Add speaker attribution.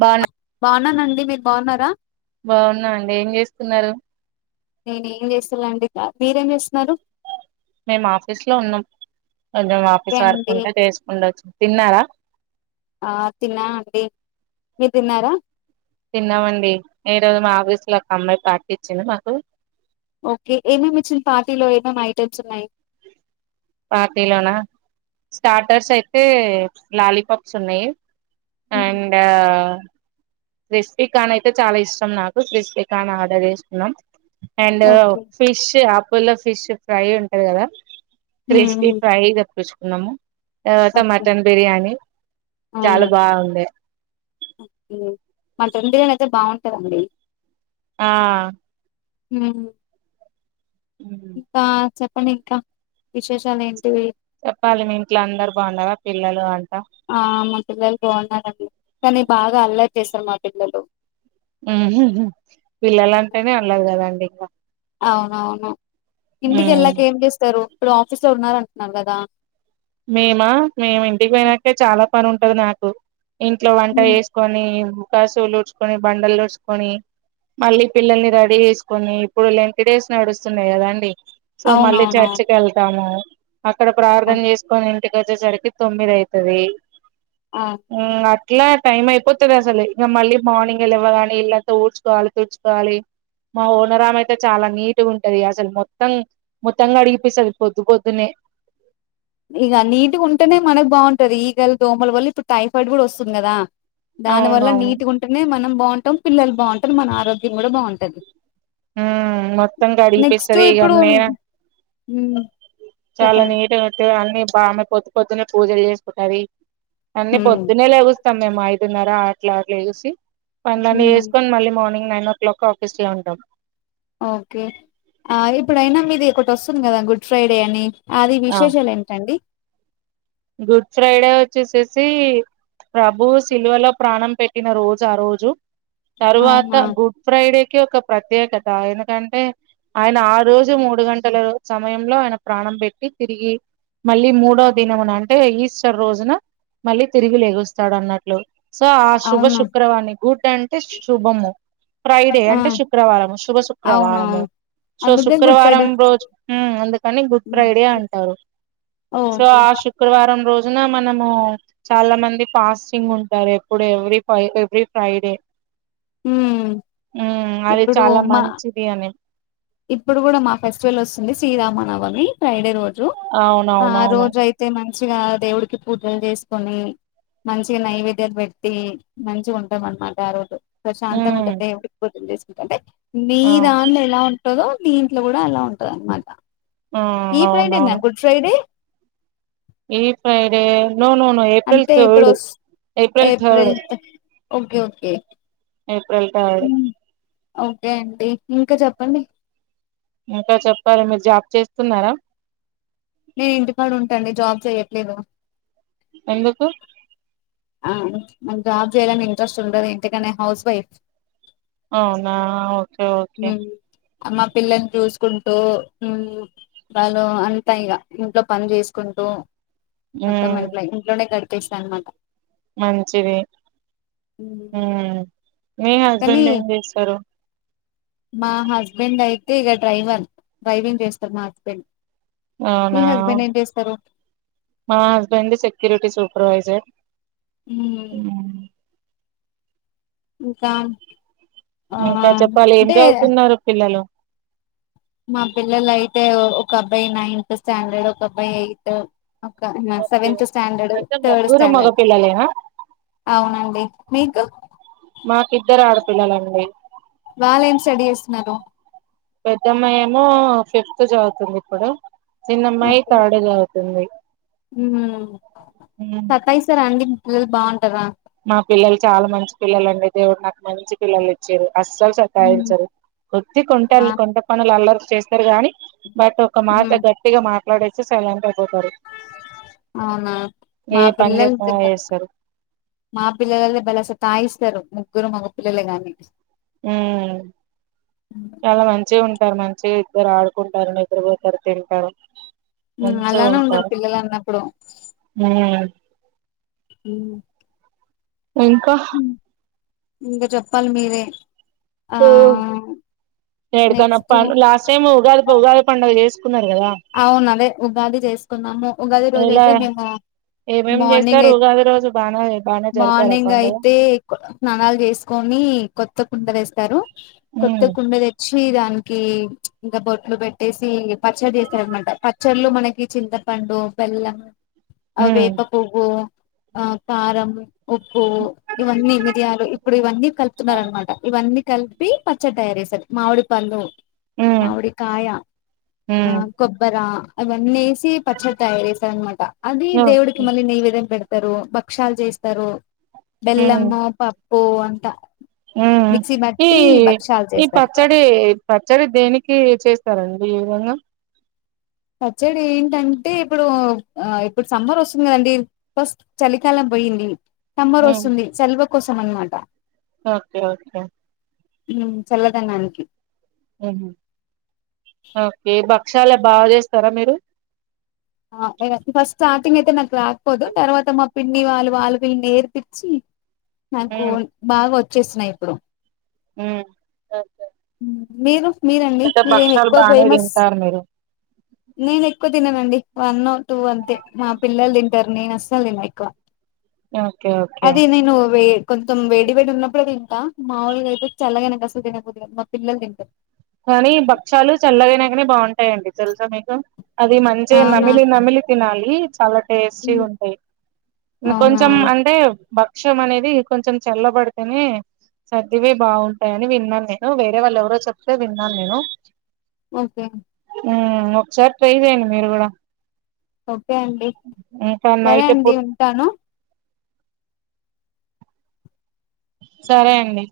Speaker 1: భాను
Speaker 2: బాగున్నానండి మీరు బాగున్నారా
Speaker 1: బాగున్నా అండి ఏం చేస్తున్నారు
Speaker 2: నేను ఏం చేస్తలండి ఇకా మీరేం చేస్తున్నారు
Speaker 1: మేం ఆఫీస్ లో ఉన్నాం కొంచెం
Speaker 2: ఓకే
Speaker 1: ఆఫీస్ వరకు
Speaker 2: అండి
Speaker 1: ఉంటే తెసుకుం వచ్చ తిన్నారా
Speaker 2: ఆ తిన్నా అండి మీరు తిన్నారా
Speaker 1: తిన్నామండి ఏ రోజు మా ఆఫీస్ సలు ఒక అమ్మాయి పార్టీ ఇచ్చింది మాకు
Speaker 2: ఓకే ఏం ఏం ఇచ్చింది పార్టీలో ఏమేం ఐటమ్స్ ఉన్నాయి
Speaker 1: పార్టీలోనా స్టార్టర్స్ అయితే లాలీపాప్స్ ఉన్నాయి
Speaker 2: హ్మ్.
Speaker 1: అండ్ ఆ క్రిస్పీ కాన్ అయితే చాలా ఇష్టం నాకు క్రిస్పీ కాన్ ఆర్డర్ చేసుకున్నాం అండ్
Speaker 2: ఓకే
Speaker 1: ఫిష్ ఆప్ పుల్ల ఫిష్ ఫ్రై ఉంటది కదా
Speaker 2: హ్మ్.
Speaker 1: క్రిస్ప్
Speaker 2: హ్మ్.
Speaker 1: ప్రయి తెపిచ్ న్నాము తర్వాత
Speaker 2: ఓకే
Speaker 1: మటన్ బిర్యానీ చాలా బాగుండె
Speaker 2: మన తండర అయితే బాగుంటదండి
Speaker 1: ఆ
Speaker 2: ఉమ్ ఇంకా చెప్పండి ఇంకా విశేషాలు ఏంటివి
Speaker 1: చెప్పాలి మీ ఇంట్లో అందరు బాగున్నారా పిల్లలు అంతా
Speaker 2: ఆ మా పిల్లలు బాగున్నరండి కానీ బాగా అల్లరి చేస్తారు మా పిల్లలు
Speaker 1: ఉహు పిల్లలంటేనే అల్లరి కదండి అ
Speaker 2: అవునవును ఇంటికి ఏళ్ళాక ఏం చేస్తారు ఇపుడు ఆఫీస్ లో ఎవరో ఉన్నార్ అంటున్నారు కదా.
Speaker 1: మేమా మేము ఇంటికి పోయినాకే చాలా పని ఉంటది నాకు. ఇంట్లో వంట
Speaker 2: హ్మ్.
Speaker 1: చేసుకొనీ. కశువులు ఊడ్చుకొని బండలు ఊడ్చుకొనీ, మళ్ళీ పిల్లల్ని రెడీ చేసుకొనీ, ఇప్పుడు లెంటి డేస్ నడుస్తున్నాయి గదా అండి. సో మళ్ళీ
Speaker 2: అవునవునవును
Speaker 1: చర్చికెళ్తామూ. అక్కడ
Speaker 2: ఆ
Speaker 1: ప్రార్థన చేస్ ఇంటికొచ్చేసరికి తొమ్మిది అయితదీ.
Speaker 2: ఆ!
Speaker 1: ఊ అట్ ఇలా టైమ్ అయిపోతది అసలు ఇగ మళ్ళీ మార్నింగే లెవ్వగానే ఇల్లంత ఊడ్చుకోవాలి తుడ్చుకోవాలీ. మా ఓనరామయితే చాలా నీట్గ ఉంటదీ అసలు మొత్తం మొత్తం కడిగిపిస్తది పొద్దు పొద్దునే.
Speaker 2: ఇగా నీట్గ ఉంటనే మనకు బాగుంటది ఈగల్ దోమల్ వల్ల ఇప్పుడు టైఫాయిడ్ గూడ వస్తుంది గదా. దాని వల్ల
Speaker 1: అవునవును
Speaker 2: నీట్గ ఉంటనే మనం. బావుంటం పిల్లలు బావుంటరు మన ఆరోగ్యం గూడ బావుంటది.
Speaker 1: ఆ మొత్తం కడిగి పిస్తది ఇగ నేనా
Speaker 2: హ్మ
Speaker 1: చాలా నీట్గ్ గా అన్ని బామె పొద్తు పొద్దునే పూజల్ చేసుకుంటదీ. అన్నీ
Speaker 2: మ్మ్
Speaker 1: పొద్దున్నే లెగుస్తం మేమయిత్ తిన్నారా అట్లా అట్ల చేసి పనలన్నీ
Speaker 2: మ్మ్
Speaker 1: చేసుకొన్ మళ్ళీ morning nine o'clock office లో ఉంటం.
Speaker 2: ఓకే ఆ ఇప్పుడయినా మీది ఒకటొస్తుంది కదా గుడ్ ఫ్రైడే అనీ. ఆది
Speaker 1: ఆ
Speaker 2: విశేషాల్ ఏంటండి.
Speaker 1: గుడ్ ఫ్రైడే వచ్చేసేసీ, ప్రభు సిల్వలో ప్రాణం పెట్టిన రోజు ఆ రోజు. తరువాత
Speaker 2: అవునా
Speaker 1: గుడ్ ఫ్రైడేకి ఒక ప్రత్యేకత్ తా ఎందుకంటే. ఆయన ఆ రోజు మూడు గంట్ టలు సమయంలో ఆయన ప్రాణం పెట్టి తిరిగీ, మళ్ళీ మూడో దినం నాడ్ అంటే ఈస్టర్ రోజున, మళ్ళీ తిరిగి లేగుస్తాడు అన్నట్లు. సో ఆ శుభ
Speaker 2: అవును
Speaker 1: శుక్రవారిని గుడ్ టన్ టే శుభము. ఫ్రైడే
Speaker 2: ఆ
Speaker 1: అంటే శుక్రవారము శుభ శుక్రవారము.
Speaker 2: అవునవును
Speaker 1: సో
Speaker 2: అందుకే గుడ్
Speaker 1: శుక్రవారం
Speaker 2: ఫ్రైడే
Speaker 1: రోజు ఉమ్ అందుకని గుడ్ ఫ్రైడే అంటారు. సో
Speaker 2: ఓకే
Speaker 1: ఆ శుక్ వారం రోజున మనమూ, చాలా మంది ఫాస్టింగ్ ఉంటారెప్పుడు ఎవ్రీ ఫై ఎవ్రీ ఫ్రైడే.
Speaker 2: మ్మ్
Speaker 1: ఉ అది
Speaker 2: ఇప్పుడు
Speaker 1: చాలా
Speaker 2: మా
Speaker 1: మంచిది అని
Speaker 2: ఇప్పుడు కూడా మా ఫెస్టివల్ వస్తుంది శ్రీరామనవమి ఫ్రైడే రోడ్ ఆ
Speaker 1: అవునవునవును
Speaker 2: రోజ అయితే మ మంచిగా దేవుడికి పూజలు చేసుకొని మంచిగా నైవేద్యాలు పెట్టి మంచిగా ఉంటాం అనమాట ఆ రోజు శాంతంగా
Speaker 1: ఉమ్
Speaker 2: ఉంటుంది ఎడికిపోతుంది ఏంటి మీ
Speaker 1: ఆ
Speaker 2: దాన్ లేలా ఉ ఉంటదో దీంట్లో కూడా అలా ఉంటదన్న మాట
Speaker 1: ఆ
Speaker 2: ఈ ఫ్రైడేనా గుడ్ ఫ్రైడే
Speaker 1: ఏ ఫైరే నో నో నో ఏప్రిల్
Speaker 2: అంటే ఇప్పుడు
Speaker 1: థర్డ్
Speaker 2: వస్
Speaker 1: April third
Speaker 2: okay okay
Speaker 1: April third
Speaker 2: okay అండి ఇంకా చెప్పండి
Speaker 1: ఇంకా చెప్పాలి మీరు జాబ్ చేస్తున్నారా
Speaker 2: నేను ఇంటి కాడ ఉంటండి జాబ్ చెయట్లేదు
Speaker 1: ఎందుకు
Speaker 2: ఆ మ జాబ్ చేయాలని ఇంట్రెస్ట్ ఉండది ఇందుకనే హౌస్ వైఫ్
Speaker 1: అవునా ఓకే ఓకే
Speaker 2: మా పిల్లల్ని చూసుకుంటూ వాళ్ళు అంతా ఇంట్లో పని చేసుకుంటూ అత్తమ్మ ఇంట్లో ఇంట్లోనే గాడిప చేస్తానమాట
Speaker 1: మంచింది ఉ మీ
Speaker 2: కానీ
Speaker 1: హస్బెండ్ ఏం చేస్తారు
Speaker 2: మా హస్బెండ్ అయితే ఇక డ్రైవర్ డ్రైవింగ్ చేస్తారు మా హస్బెండ్ మీ
Speaker 1: అవునా
Speaker 2: హస్బెండ్ ఏం చేస్తారు
Speaker 1: మా హస్బెండ్ సెక్యూరిటీ సూపర్వైజర్
Speaker 2: మ్మ్ ఇంకా ఆ
Speaker 1: ఇంకా చెప్పాలి ఏం
Speaker 2: అంటే
Speaker 1: చదువుతున్నారు పిల్లలు
Speaker 2: మా పిల్లలయితే ఓ ఒకబ్బాయి నైన్త్ స్టాండర్డ్ ఒకబ్బాయి ఎయిత్
Speaker 1: ఓకే
Speaker 2: సెవెంత్ స్టాండర్డ్
Speaker 1: అయితే
Speaker 2: థర్డ్
Speaker 1: ముగ్గురు మగ
Speaker 2: స్టాండర్డ్
Speaker 1: పిల్లలేనా
Speaker 2: అవునండి మీకు
Speaker 1: మాకిద్దరు ఆడపిల్లలండి
Speaker 2: వాళ్లు ఏం స్టడీ చేస్తున్నారు
Speaker 1: పెద్దమ్మయి ఏమో ఫిఫ్త్ చదువుతుంది ఇప్పుడు చిన్న అమ్మాయి
Speaker 2: ఓకే
Speaker 1: థర్డ్ చదువు ఉంది.
Speaker 2: సతాయిస్తారా అండి మీది బాగుంటదా
Speaker 1: మా పిల్లలు చాలా మంచి పిల్లలండి దేవుడు నాకు మంచి పిల్లలు ఇచ్చిర్రు అస్సలు
Speaker 2: ఉమ్
Speaker 1: సతాఇంచరు కొద్తి కొంట
Speaker 2: మా
Speaker 1: కొంట పనులు అల్లర్ చేస్తారు గాని బట్ ఒక మాట
Speaker 2: ఉమ్
Speaker 1: గట్టిగా మాట్ సైలెంట్ అయిపో తరు
Speaker 2: అవునా
Speaker 1: ఏ
Speaker 2: మా
Speaker 1: పని
Speaker 2: పిల్లలు
Speaker 1: చెపూ చేస్తారు
Speaker 2: మా పిల్లలైతే బలే సతాయిస్తరు ముగ్గురు మొగ పిల్లలే గాని
Speaker 1: మ్ చాలా మంచి ఉం టర్ మంచిగా ఇద్దరు ఆడుకుంటరు, నిద్రపోతరు, తింటరు.
Speaker 2: అలానే ఉండలి పిల్లలన్నప్పుడు
Speaker 1: ఉమ్
Speaker 2: ఊ
Speaker 1: ఇంకా
Speaker 2: ఇంకా చెప్పాలి మీరే ఆ
Speaker 1: ఊ ఎడుకనప్ప
Speaker 2: నెక్స్ట్
Speaker 1: లాస్ట్ టైమ్ ఉగా ఉగాది పండగ చేస్
Speaker 2: అవున్ అదే ఉగాది చేసుకున్నాము. ఉగాది రోజు
Speaker 1: ఎలా
Speaker 2: అయితే మేము
Speaker 1: ఏమేమి
Speaker 2: మార్నింగ్
Speaker 1: చేస్తారు
Speaker 2: అయి
Speaker 1: ఉగాది రోజు బాగా బాగానే జరిపారా
Speaker 2: మార్నింగ్
Speaker 1: పండుగ
Speaker 2: అయితే స్నానాలు చేసుకొని కొత్త కుండ తెస్ పారు కొత్త
Speaker 1: ఉమ్
Speaker 2: కుండ తెచ్ పీ దానికి ఇంక బొట్లు పెట్టేసి పచ్చడి అనమాట పచ్చళ్ళు మనకి చింతపండు బెల్లం అ
Speaker 1: ఉమ్
Speaker 2: వేప పువ్వు ఆ కారము ఉప్పు ఇవన్నీ మిరియాలు ఇప్పుడు ఇవన్నీ కలుపుతున్నారన్నమాట ఇవన్నీ కలిపి పచ్చడి తయారు చేస్తరు. మామిడి పళ్ళు
Speaker 1: ఉమ్
Speaker 2: మామిడి కాయ ఆ
Speaker 1: ఉమ్
Speaker 2: కొబ్బరా అవన్నీ ఏస్ తీ పచ్చడ తయారుచేస్తరన్నమాట అది దేవుడికి
Speaker 1: ఓకే.
Speaker 2: మళ్ళీ నైవేద్యం పెడ్ ఇస్తారు భక్షాల్ చేస్తరు. బెల్లము పప్ ఓ అంత
Speaker 1: హుమ్మ్ ఈ ఇ
Speaker 2: చేస్తారు
Speaker 1: పచ్చడి పచ్చడి దేనికి చేస్తారండి పొంగ
Speaker 2: పచ్చడి ఏంటంటే ఇప్పుడు ఆ ఇప్పుడు సమ్మర్ వస్తుంది కదండి ఫస్ట్ చలికాలం పోయింది సమ్మర్
Speaker 1: ఉమ్
Speaker 2: ఒస్తుంది సెల్వకోసం అనమాట
Speaker 1: ఓకే ఓకే
Speaker 2: మ్ చల్లదనానికి
Speaker 1: మ్ ఓకే బక్ చాలా బాగా చేస్తారా మీరు
Speaker 2: టింగ్ అయితే నాకు రాకపోదు తర్వాత మా పిన్నీ వాళ్ళు వాళ్ళకి నేర్పిచ్చి నాకు బాగోచ్ చేస్తున్నా ఇప్పుడు
Speaker 1: మ్ ఓకే
Speaker 2: మీరు మీరండి
Speaker 1: అయితే
Speaker 2: మీరేమి
Speaker 1: భక్షాలు
Speaker 2: ఎక్కువ
Speaker 1: బాగానే
Speaker 2: ఫేమస్
Speaker 1: తింటారు మీరు
Speaker 2: నేను ఎక్కువ తిననండి వన్ టూ అంతే మా పిల్లలు తింటారు నేను అస్సల తిన ఎక్కువ
Speaker 1: ఓకే ఓకే
Speaker 2: అది నేను వే కొంచెం వేడి వేడి ఉన్నప్పుడే తింట మాముూలుగా అయితే చల్లగైనాక అస్సలు తినబుద్ది కాదు పిల్లలు తింటారు
Speaker 1: కానీ భక్షాలు చల్లగైనాకనే బాగుం ఎ అండి తెలుసా మీకు అది మంచిగా
Speaker 2: అవునా
Speaker 1: నమిలి నమిలి తినాలి చల్ల టేస్టీగుంటాయి
Speaker 2: అవునా
Speaker 1: కొంచెం అంటే బ భక్షం అనేది కొంచెం చల్లబడితేనే చదిపోయి బాగుంటాయని విన్నాను నేను వేరే వాళ్ళు ఎవరో చెప్ విన్నాను నేను
Speaker 2: ఓకే
Speaker 1: ఒకసారి ట్రై చెయండి మీరు కూడా
Speaker 2: ఓకే అండి
Speaker 1: ఇంకా
Speaker 2: సరే
Speaker 1: నైట్
Speaker 2: అండి
Speaker 1: పూట
Speaker 2: ఉంటాను
Speaker 1: సరే అండి